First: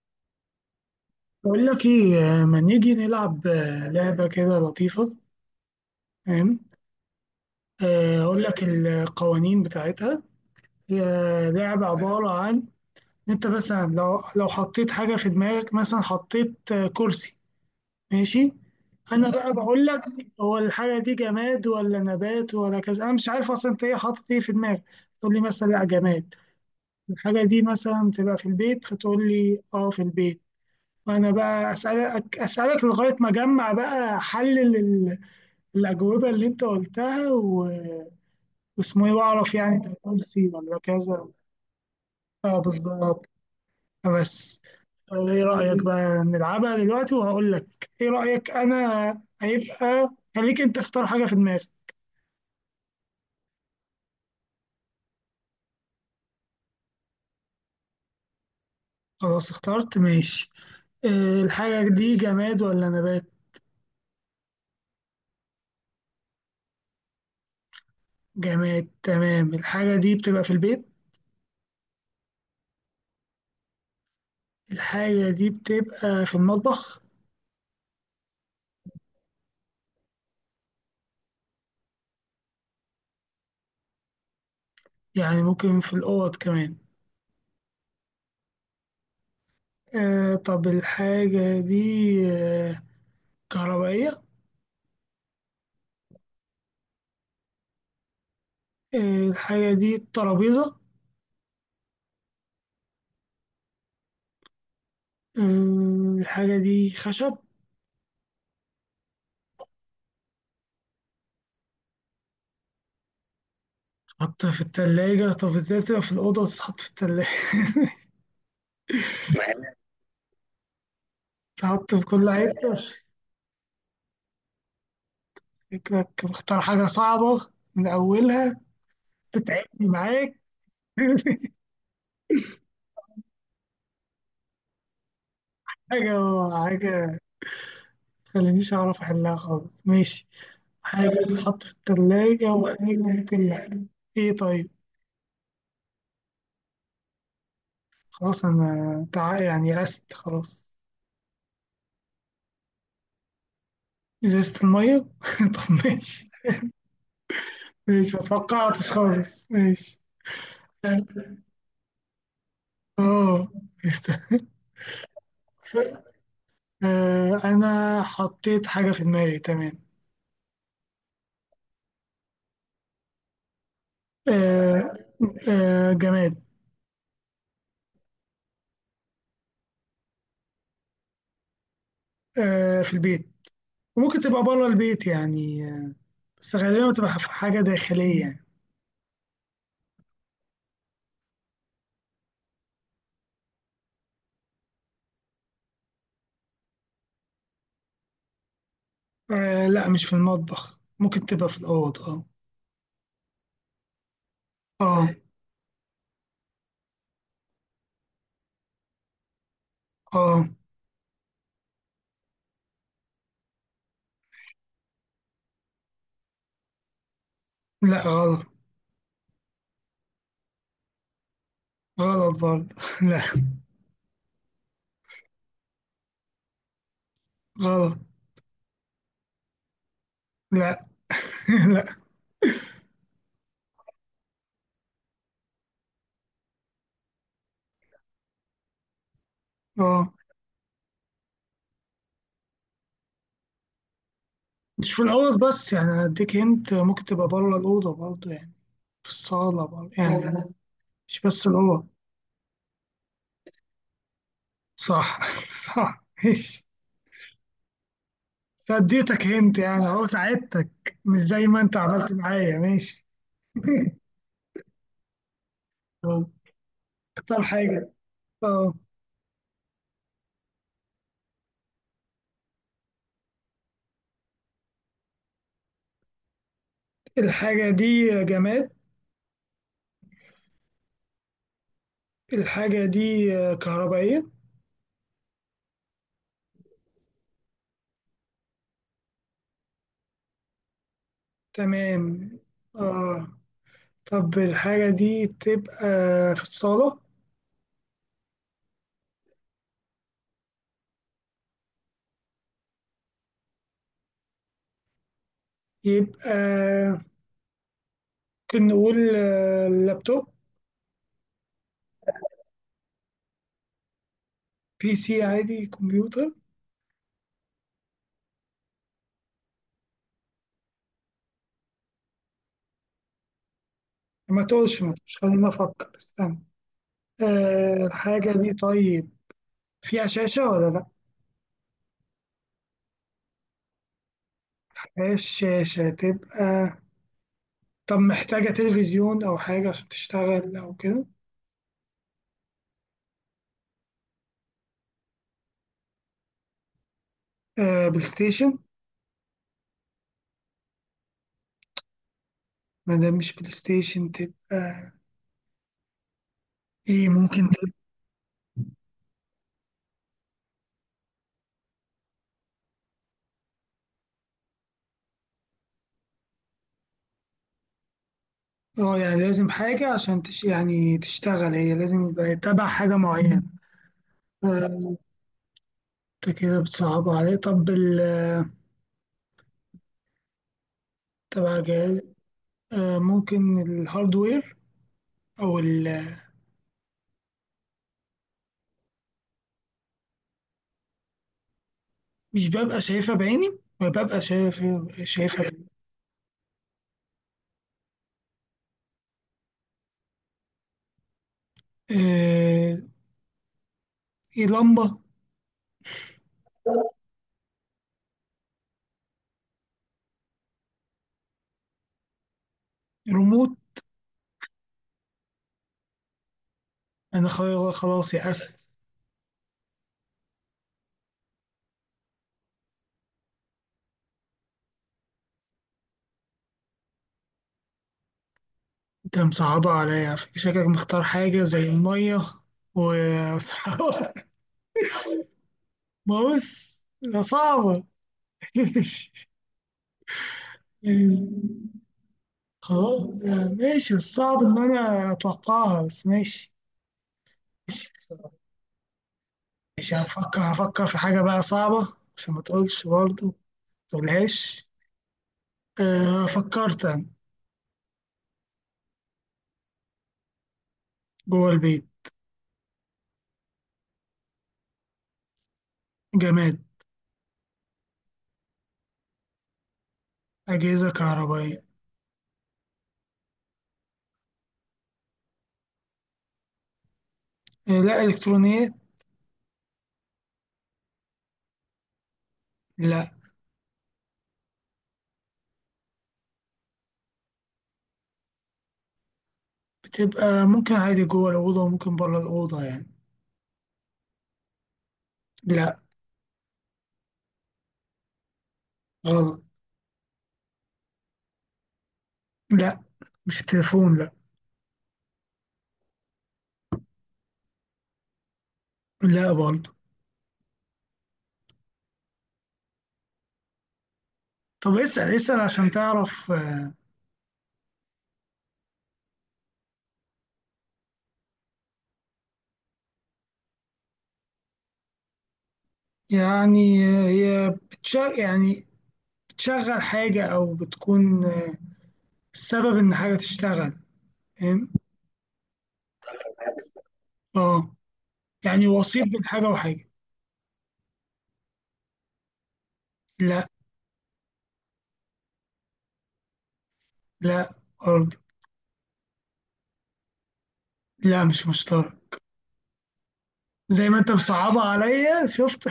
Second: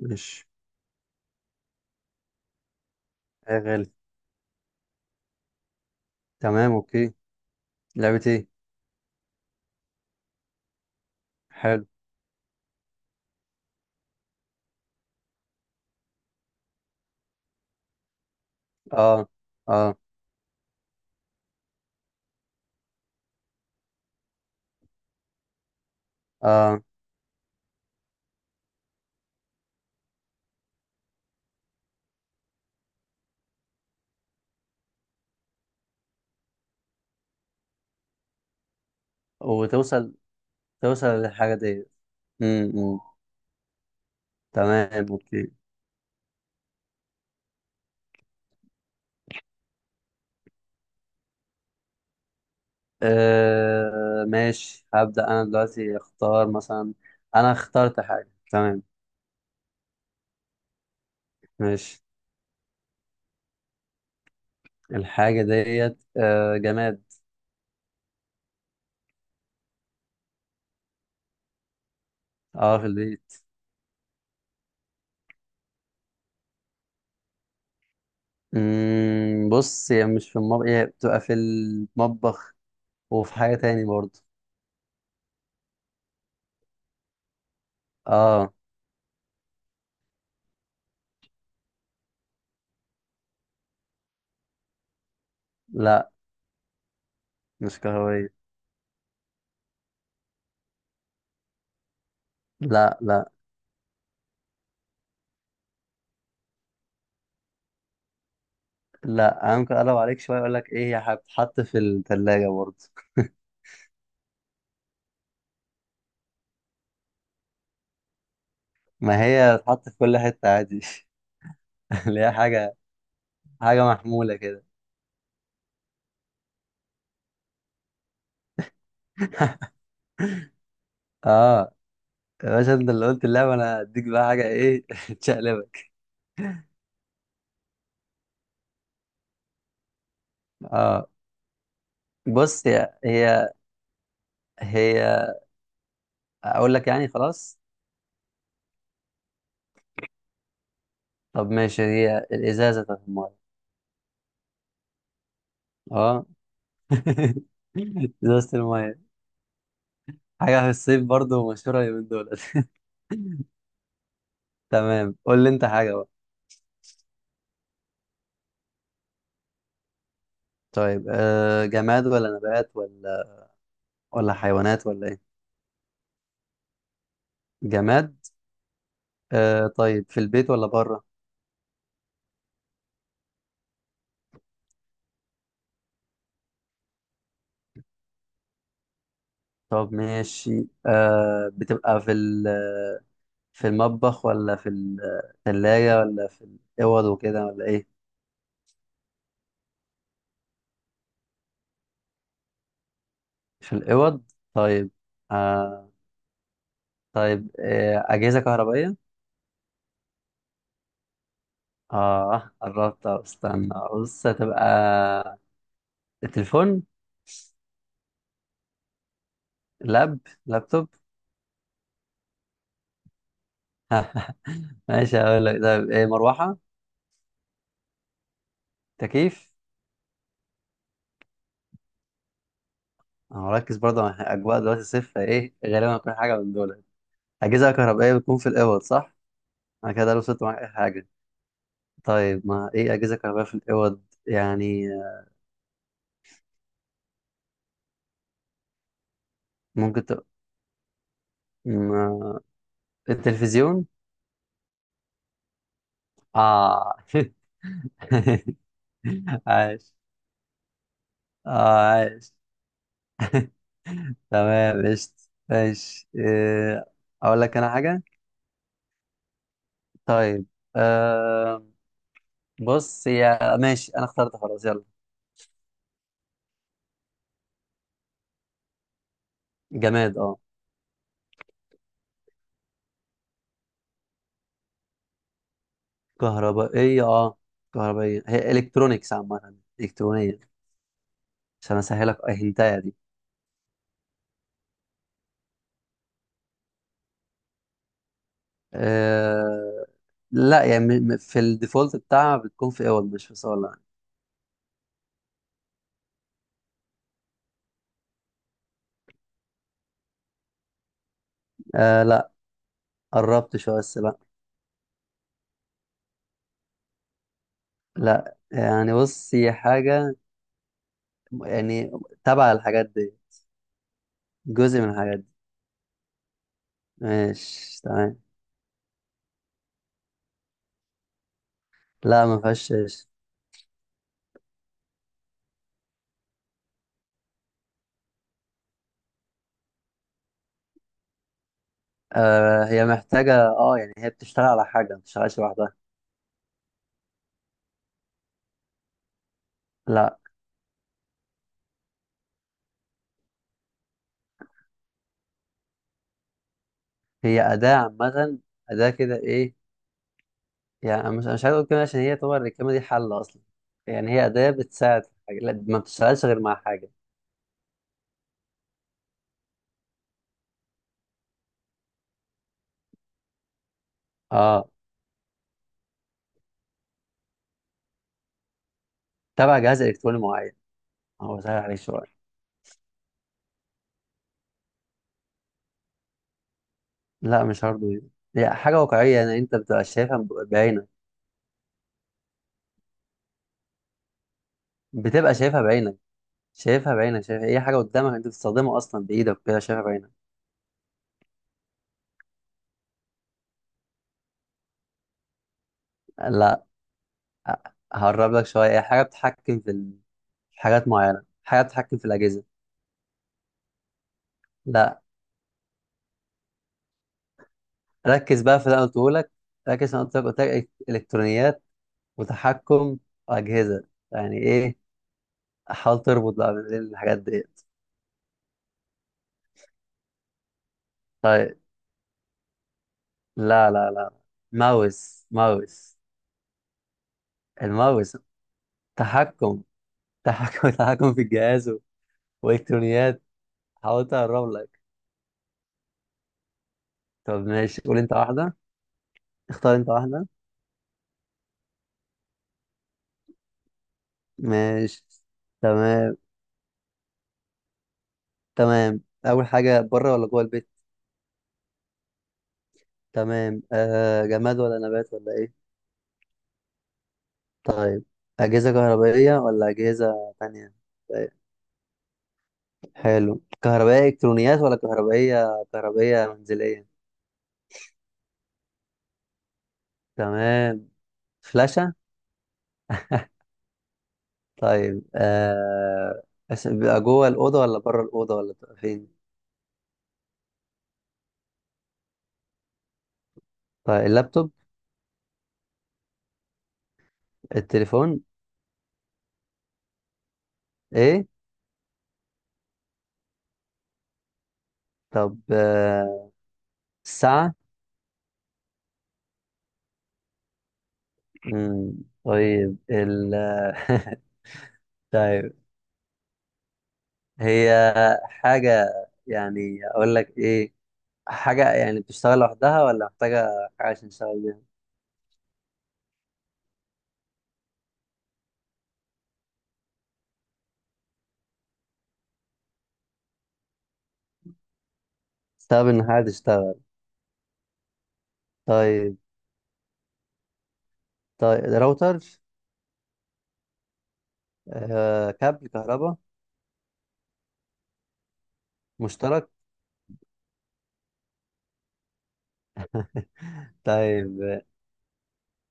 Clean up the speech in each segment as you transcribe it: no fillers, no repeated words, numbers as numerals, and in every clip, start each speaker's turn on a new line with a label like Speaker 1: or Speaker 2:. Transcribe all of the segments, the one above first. Speaker 1: مش
Speaker 2: بقول لك ايه ما نيجي نلعب
Speaker 1: شغال.
Speaker 2: لعبة كده لطيفة. فاهم؟
Speaker 1: تمام، اوكي. لعبة
Speaker 2: اقول
Speaker 1: ايه؟
Speaker 2: لك القوانين بتاعتها. هي لعبة
Speaker 1: حلو.
Speaker 2: عبارة عن إن انت مثلا لو حطيت حاجة في دماغك، مثلا حطيت كرسي. ماشي،
Speaker 1: اه،
Speaker 2: انا بقى بقول
Speaker 1: اه،
Speaker 2: لك هو الحاجة دي جماد ولا نبات ولا كذا، انا مش عارف اصلا انت ايه حاطط ايه في دماغك. تقول لي مثلا لا جماد،
Speaker 1: اه.
Speaker 2: الحاجة دي مثلا تبقى في البيت، فتقول لي اه في البيت. وانا بقى اسالك لغاية ما اجمع بقى حل الأجوبة اللي أنت قلتها واسمه إيه وأعرف يعني ده
Speaker 1: وتوصل
Speaker 2: كرسي ولا
Speaker 1: توصل
Speaker 2: كذا.
Speaker 1: للحاجة دي.
Speaker 2: أه
Speaker 1: امم
Speaker 2: بالظبط. بس.
Speaker 1: تمام،
Speaker 2: طب إيه
Speaker 1: اوكي.
Speaker 2: رأيك بقى نلعبها دلوقتي وهقول لك إيه رأيك. أنا هيبقى، خليك أنت اختار حاجة في دماغك.
Speaker 1: آه ماشي، هبدأ انا دلوقتي اختار مثلا. انا اخترت حاجة، تمام.
Speaker 2: خلاص اخترت ماشي. الحاجة
Speaker 1: ماشي.
Speaker 2: دي جماد ولا نبات؟
Speaker 1: الحاجة ديت جماد.
Speaker 2: جماد تمام. الحاجة دي بتبقى في البيت.
Speaker 1: اه، في البيت.
Speaker 2: الحاجة دي بتبقى في المطبخ.
Speaker 1: بص، هي مش في المطبخ، هي بتبقى في المطبخ وفي حاجة تاني برضه.
Speaker 2: يعني ممكن في الأوض كمان.
Speaker 1: اه.
Speaker 2: آه، طب الحاجة دي آه كهربائية؟
Speaker 1: لا، مش كهربائية.
Speaker 2: آه، الحاجة دي ترابيزة؟
Speaker 1: لا، لا،
Speaker 2: الحاجة دي خشب؟
Speaker 1: لا، ممكن اقلب عليك شويه اقول لك ايه، هي هتتحط في الثلاجه برضه.
Speaker 2: تتحط في التلاجة؟ طب ازاي بتبقى في الأوضة وتتحط في التلاجة؟
Speaker 1: ما هي هتتحط في كل حته عادي.
Speaker 2: تتحط في
Speaker 1: اللي
Speaker 2: كل
Speaker 1: هي حاجه،
Speaker 2: حتة؟
Speaker 1: حاجه محموله كده.
Speaker 2: شكلك مختار حاجة صعبة من أولها، تتعبني معاك.
Speaker 1: اه يا باشا، انت اللي قلت اللعبه، انا هديك بقى حاجه ايه تشقلبك.
Speaker 2: حاجة حاجة مخلينيش أعرف أحلها خالص، ماشي.
Speaker 1: اه،
Speaker 2: حاجة تتحط في التلاجة
Speaker 1: بص، هي
Speaker 2: وأكيد ممكن
Speaker 1: هي
Speaker 2: لأ. إيه طيب.
Speaker 1: هي اقول لك يعني خلاص.
Speaker 2: خلاص، يعني يأست خلاص.
Speaker 1: طب ماشي، هي الازازه بتاعت الميه.
Speaker 2: إزازة المية؟ طب
Speaker 1: اه.
Speaker 2: ماشي. ماشي، ما
Speaker 1: ازازه
Speaker 2: توقعتش
Speaker 1: الميه،
Speaker 2: خالص، ماشي.
Speaker 1: حاجه في الصيف برضه مشهوره اليومين دول.
Speaker 2: اه.
Speaker 1: تمام، قول لي انت حاجه بقى.
Speaker 2: انا حطيت حاجة في دماغي تمام.
Speaker 1: طيب، آه، جماد ولا نبات ولا، ولا حيوانات
Speaker 2: آه،
Speaker 1: ولا ايه؟
Speaker 2: جماد.
Speaker 1: جماد. آه طيب، في البيت ولا بره؟
Speaker 2: في البيت، وممكن تبقى بره البيت يعني، بس غالبا بتبقى في حاجة داخلية يعني.
Speaker 1: طب ماشي، آه بتبقى في في المطبخ ولا في الثلاجة ولا في الأوض وكده ولا ايه؟
Speaker 2: لا مش في المطبخ، ممكن تبقى في الأوض، اه.
Speaker 1: في الأوض، طيب.
Speaker 2: اه.
Speaker 1: آه، طيب، آه أجهزة كهربائية.
Speaker 2: اه.
Speaker 1: اه قربت أهو، استنى بص هتبقى تليفون.
Speaker 2: لا غلط.
Speaker 1: لاب لابتوب.
Speaker 2: غلط برضه. لا
Speaker 1: ماشي هقول لك، طيب ايه، مروحة،
Speaker 2: غلط.
Speaker 1: تكييف.
Speaker 2: لا. لا.
Speaker 1: انا مركز برضه مع اجواء دلوقتي صفر، ايه غالبا هتكون حاجه من دول. أجهزة كهربائية بتكون في الأوض صح؟ أنا
Speaker 2: اه.
Speaker 1: كده لو وصلت معاك أي حاجة. طيب، ما إيه أجهزة كهربائية في الأوض يعني؟
Speaker 2: مش في الأوض بس يعني، أديك هنت، ممكن تبقى بره الأوضة برضه يعني، في الصالة برضه
Speaker 1: ممكن ت...
Speaker 2: يعني. مش بس اللي هو.
Speaker 1: ما... التلفزيون؟
Speaker 2: صح. صح ماشي.
Speaker 1: آه.
Speaker 2: فاديتك هنت يعني
Speaker 1: عاش،
Speaker 2: اهو، ساعدتك مش زي
Speaker 1: آه
Speaker 2: ما انت عملت
Speaker 1: عاش.
Speaker 2: معايا، ماشي.
Speaker 1: تمام، قشطة. ماشي،
Speaker 2: طب
Speaker 1: إيه، أقول
Speaker 2: اختار
Speaker 1: لك أنا
Speaker 2: حاجة.
Speaker 1: حاجة؟
Speaker 2: اه.
Speaker 1: طيب، آه، بص يا ماشي، أنا اخترت خلاص، يلا.
Speaker 2: الحاجة دي جماد.
Speaker 1: جماد، أه.
Speaker 2: الحاجة دي كهربائية.
Speaker 1: كهربائية، أه. كهربائية، هي إلكترونيكس عامة، إلكترونية. عشان أسهلك
Speaker 2: تمام.
Speaker 1: أهنتايا.
Speaker 2: اه. طب الحاجة دي بتبقى في الصالة.
Speaker 1: آه لا، يعني في الديفولت بتاعها بتكون في اول، مش في صالة يعني.
Speaker 2: يبقى ممكن نقول لابتوب؟
Speaker 1: آه لا، قربت شوية بس لا.
Speaker 2: بي سي عادي؟ كمبيوتر؟
Speaker 1: لا يعني، بص هي حاجة يعني تبع الحاجات دي،
Speaker 2: ما
Speaker 1: جزء
Speaker 2: تقولش،
Speaker 1: من
Speaker 2: ما تقولش،
Speaker 1: الحاجات دي.
Speaker 2: خليني افكر، استنى. آه
Speaker 1: ماشي، تمام.
Speaker 2: الحاجة دي طيب فيها شاشة ولا لأ؟
Speaker 1: لا ما فيهاش إيش.
Speaker 2: مفيهاش شاشة تبقى. طب محتاجة تلفزيون أو حاجة عشان تشتغل أو كده؟
Speaker 1: آه هي محتاجة، اه يعني هي بتشتغل على حاجة، ما بتشتغلش لوحدها.
Speaker 2: آه بلاي ستيشن؟
Speaker 1: لا،
Speaker 2: ما دام مش بلاي ستيشن تبقى إيه؟
Speaker 1: هي
Speaker 2: ممكن تبقى.
Speaker 1: أداة عامة، أداة كده ايه، يعني أنا مش، أنا مش عايز أقول كده عشان هي طبعا الكلمة دي حل أصلا. يعني هي أداة بتساعد في حاجة، لا ما بتشتغلش غير مع حاجة.
Speaker 2: اه يعني لازم حاجة يعني تشتغل هي، لازم يبقى تبع حاجة معينة.
Speaker 1: اه،
Speaker 2: آه، أنت كده بتصعب عليه. طب ال
Speaker 1: تبع جهاز الكتروني معين. هو سهل
Speaker 2: تبع
Speaker 1: عليك
Speaker 2: جهاز.
Speaker 1: شويه.
Speaker 2: آه ممكن الهاردوير، أو ال...
Speaker 1: لا مش هارد، هي حاجه واقعيه يعني انت بتبقى شايفها بعينك.
Speaker 2: مش ببقى شايفها بعيني، ببقى شايف،
Speaker 1: بتبقى
Speaker 2: شايفها
Speaker 1: شايفها
Speaker 2: بعيني.
Speaker 1: بعينك، شايفها بعينك، شايفها اي حاجه قدامك انت بتستخدمها اصلا بايدك كده، شايفها بعينك.
Speaker 2: آه، في لمبة؟
Speaker 1: لا، هقرب لك شويه، هي حاجه بتتحكم في حاجات معينه، حاجه بتتحكم في الاجهزه.
Speaker 2: ريموت؟
Speaker 1: لا،
Speaker 2: أنا خلاص
Speaker 1: ركز بقى في
Speaker 2: يأست.
Speaker 1: اللي انا قلته لك، ركز في اللي انا قلت لك الكترونيات وتحكم اجهزه، يعني ايه، حاول تربط بقى بين الحاجات ديت.
Speaker 2: أنت مصعبة عليا، شكلك مختار حاجة
Speaker 1: طيب،
Speaker 2: زي المية
Speaker 1: لا، لا، لا،
Speaker 2: وصعبة.
Speaker 1: ماوس.
Speaker 2: بص ده صعبة.
Speaker 1: الماوس، تحكم، تحكم، تحكم في الجهاز
Speaker 2: خلاص
Speaker 1: والكترونيات.
Speaker 2: ماشي،
Speaker 1: حاولت
Speaker 2: الصعب
Speaker 1: اقرب
Speaker 2: إن
Speaker 1: لك.
Speaker 2: أنا أتوقعها بس، ماشي.
Speaker 1: طب ماشي،
Speaker 2: ماشي.
Speaker 1: قول انت واحده، اختار انت
Speaker 2: ماشي،
Speaker 1: واحده.
Speaker 2: هفكر، هفكر في حاجة بقى صعبة عشان ما تقولش برضه، ما تقولهاش.
Speaker 1: ماشي، تمام.
Speaker 2: فكرت أنا.
Speaker 1: تمام، اول حاجه، بره ولا جوه البيت؟
Speaker 2: جوه البيت.
Speaker 1: تمام، آه جماد ولا نبات ولا ايه؟
Speaker 2: جماد.
Speaker 1: طيب، اجهزه كهربائيه ولا اجهزه تانية؟
Speaker 2: أجهزة
Speaker 1: طيب،
Speaker 2: كهربائية.
Speaker 1: حلو، كهربائيه الكترونيات ولا كهربائيه، كهربائيه منزليه؟
Speaker 2: لا إلكترونيات.
Speaker 1: تمام، فلاشه.
Speaker 2: لا.
Speaker 1: طيب آه، بيبقى جوه الأوضة ولا بره الأوضة ولا بتبقى فين؟
Speaker 2: بتبقى ممكن عادي جوه الأوضة وممكن بره الأوضة يعني.
Speaker 1: طيب، اللابتوب.
Speaker 2: لا
Speaker 1: التليفون.
Speaker 2: غلط.
Speaker 1: ايه.
Speaker 2: لا مش تليفون لا.
Speaker 1: طب آه، الساعة.
Speaker 2: لا برضه.
Speaker 1: مم، طيب ال،
Speaker 2: طب اسأل، اسأل
Speaker 1: طيب
Speaker 2: عشان تعرف
Speaker 1: هي حاجة، يعني اقول لك ايه، حاجة يعني بتشتغل لوحدها ولا محتاجة حاجة عشان تشتغل بيها؟
Speaker 2: يعني. هي بتشغل يعني، بتشغل حاجة أو بتكون السبب إن حاجة تشتغل، فاهم؟
Speaker 1: بتستخدم ان حاجة تشتغل.
Speaker 2: اه يعني وسيط
Speaker 1: طيب،
Speaker 2: بين حاجة وحاجة.
Speaker 1: طيب، راوتر.
Speaker 2: لا.
Speaker 1: آه، كابل كهرباء.
Speaker 2: لا برضه.
Speaker 1: مشترك.
Speaker 2: لا مش مشترك. زي ما أنت
Speaker 1: طيب
Speaker 2: مصعبها عليا شفت.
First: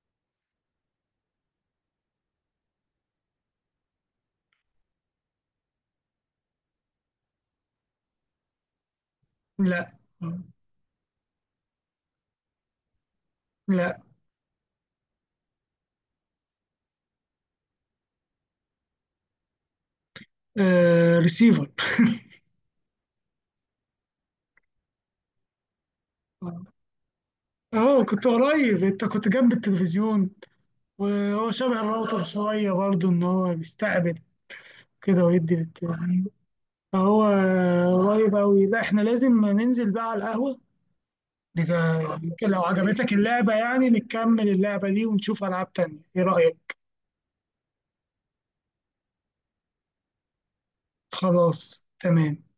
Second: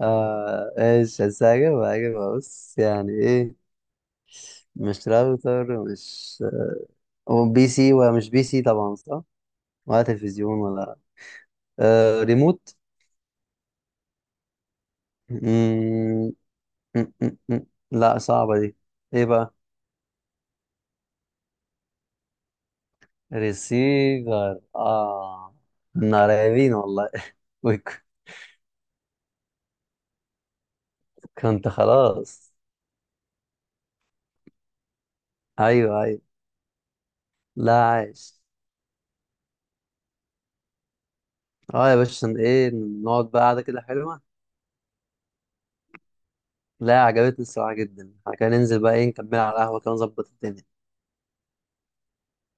Speaker 1: اه ايش، بس هجيب بص يعني ايه، مش راوتر، مش، هو بي سي، ومش بي سي طبعا صح.
Speaker 2: لا.
Speaker 1: ولا تلفزيون ولا، آه ريموت.
Speaker 2: لا.
Speaker 1: مم، لا صعبة دي. ايه بقى؟
Speaker 2: آه ريسيفر.
Speaker 1: ريسيفر، اه، كنا قريبين والله. وك-
Speaker 2: اه كنت قريب، انت كنت جنب التلفزيون، وهو
Speaker 1: كنت
Speaker 2: شبه الراوتر
Speaker 1: خلاص.
Speaker 2: شوية برضه ان هو بيستقبل كده ويدي
Speaker 1: ايوه، ايوه.
Speaker 2: للتلفزيون، فهو
Speaker 1: لا
Speaker 2: قريب
Speaker 1: عايش.
Speaker 2: اوي. لا احنا لازم ننزل بقى على القهوة.
Speaker 1: اه يا باشا، عشان
Speaker 2: يمكن لو
Speaker 1: ايه
Speaker 2: عجبتك
Speaker 1: نقعد بقى
Speaker 2: اللعبة
Speaker 1: قعدة كده
Speaker 2: يعني
Speaker 1: حلوة.
Speaker 2: نكمل اللعبة دي ونشوف ألعاب تانية، ايه رأيك؟
Speaker 1: لا عجبتني الصراحة جدا، احنا كده ننزل بقى ايه، نكمل على القهوة كده، نظبط الدنيا.
Speaker 2: خلاص تمام.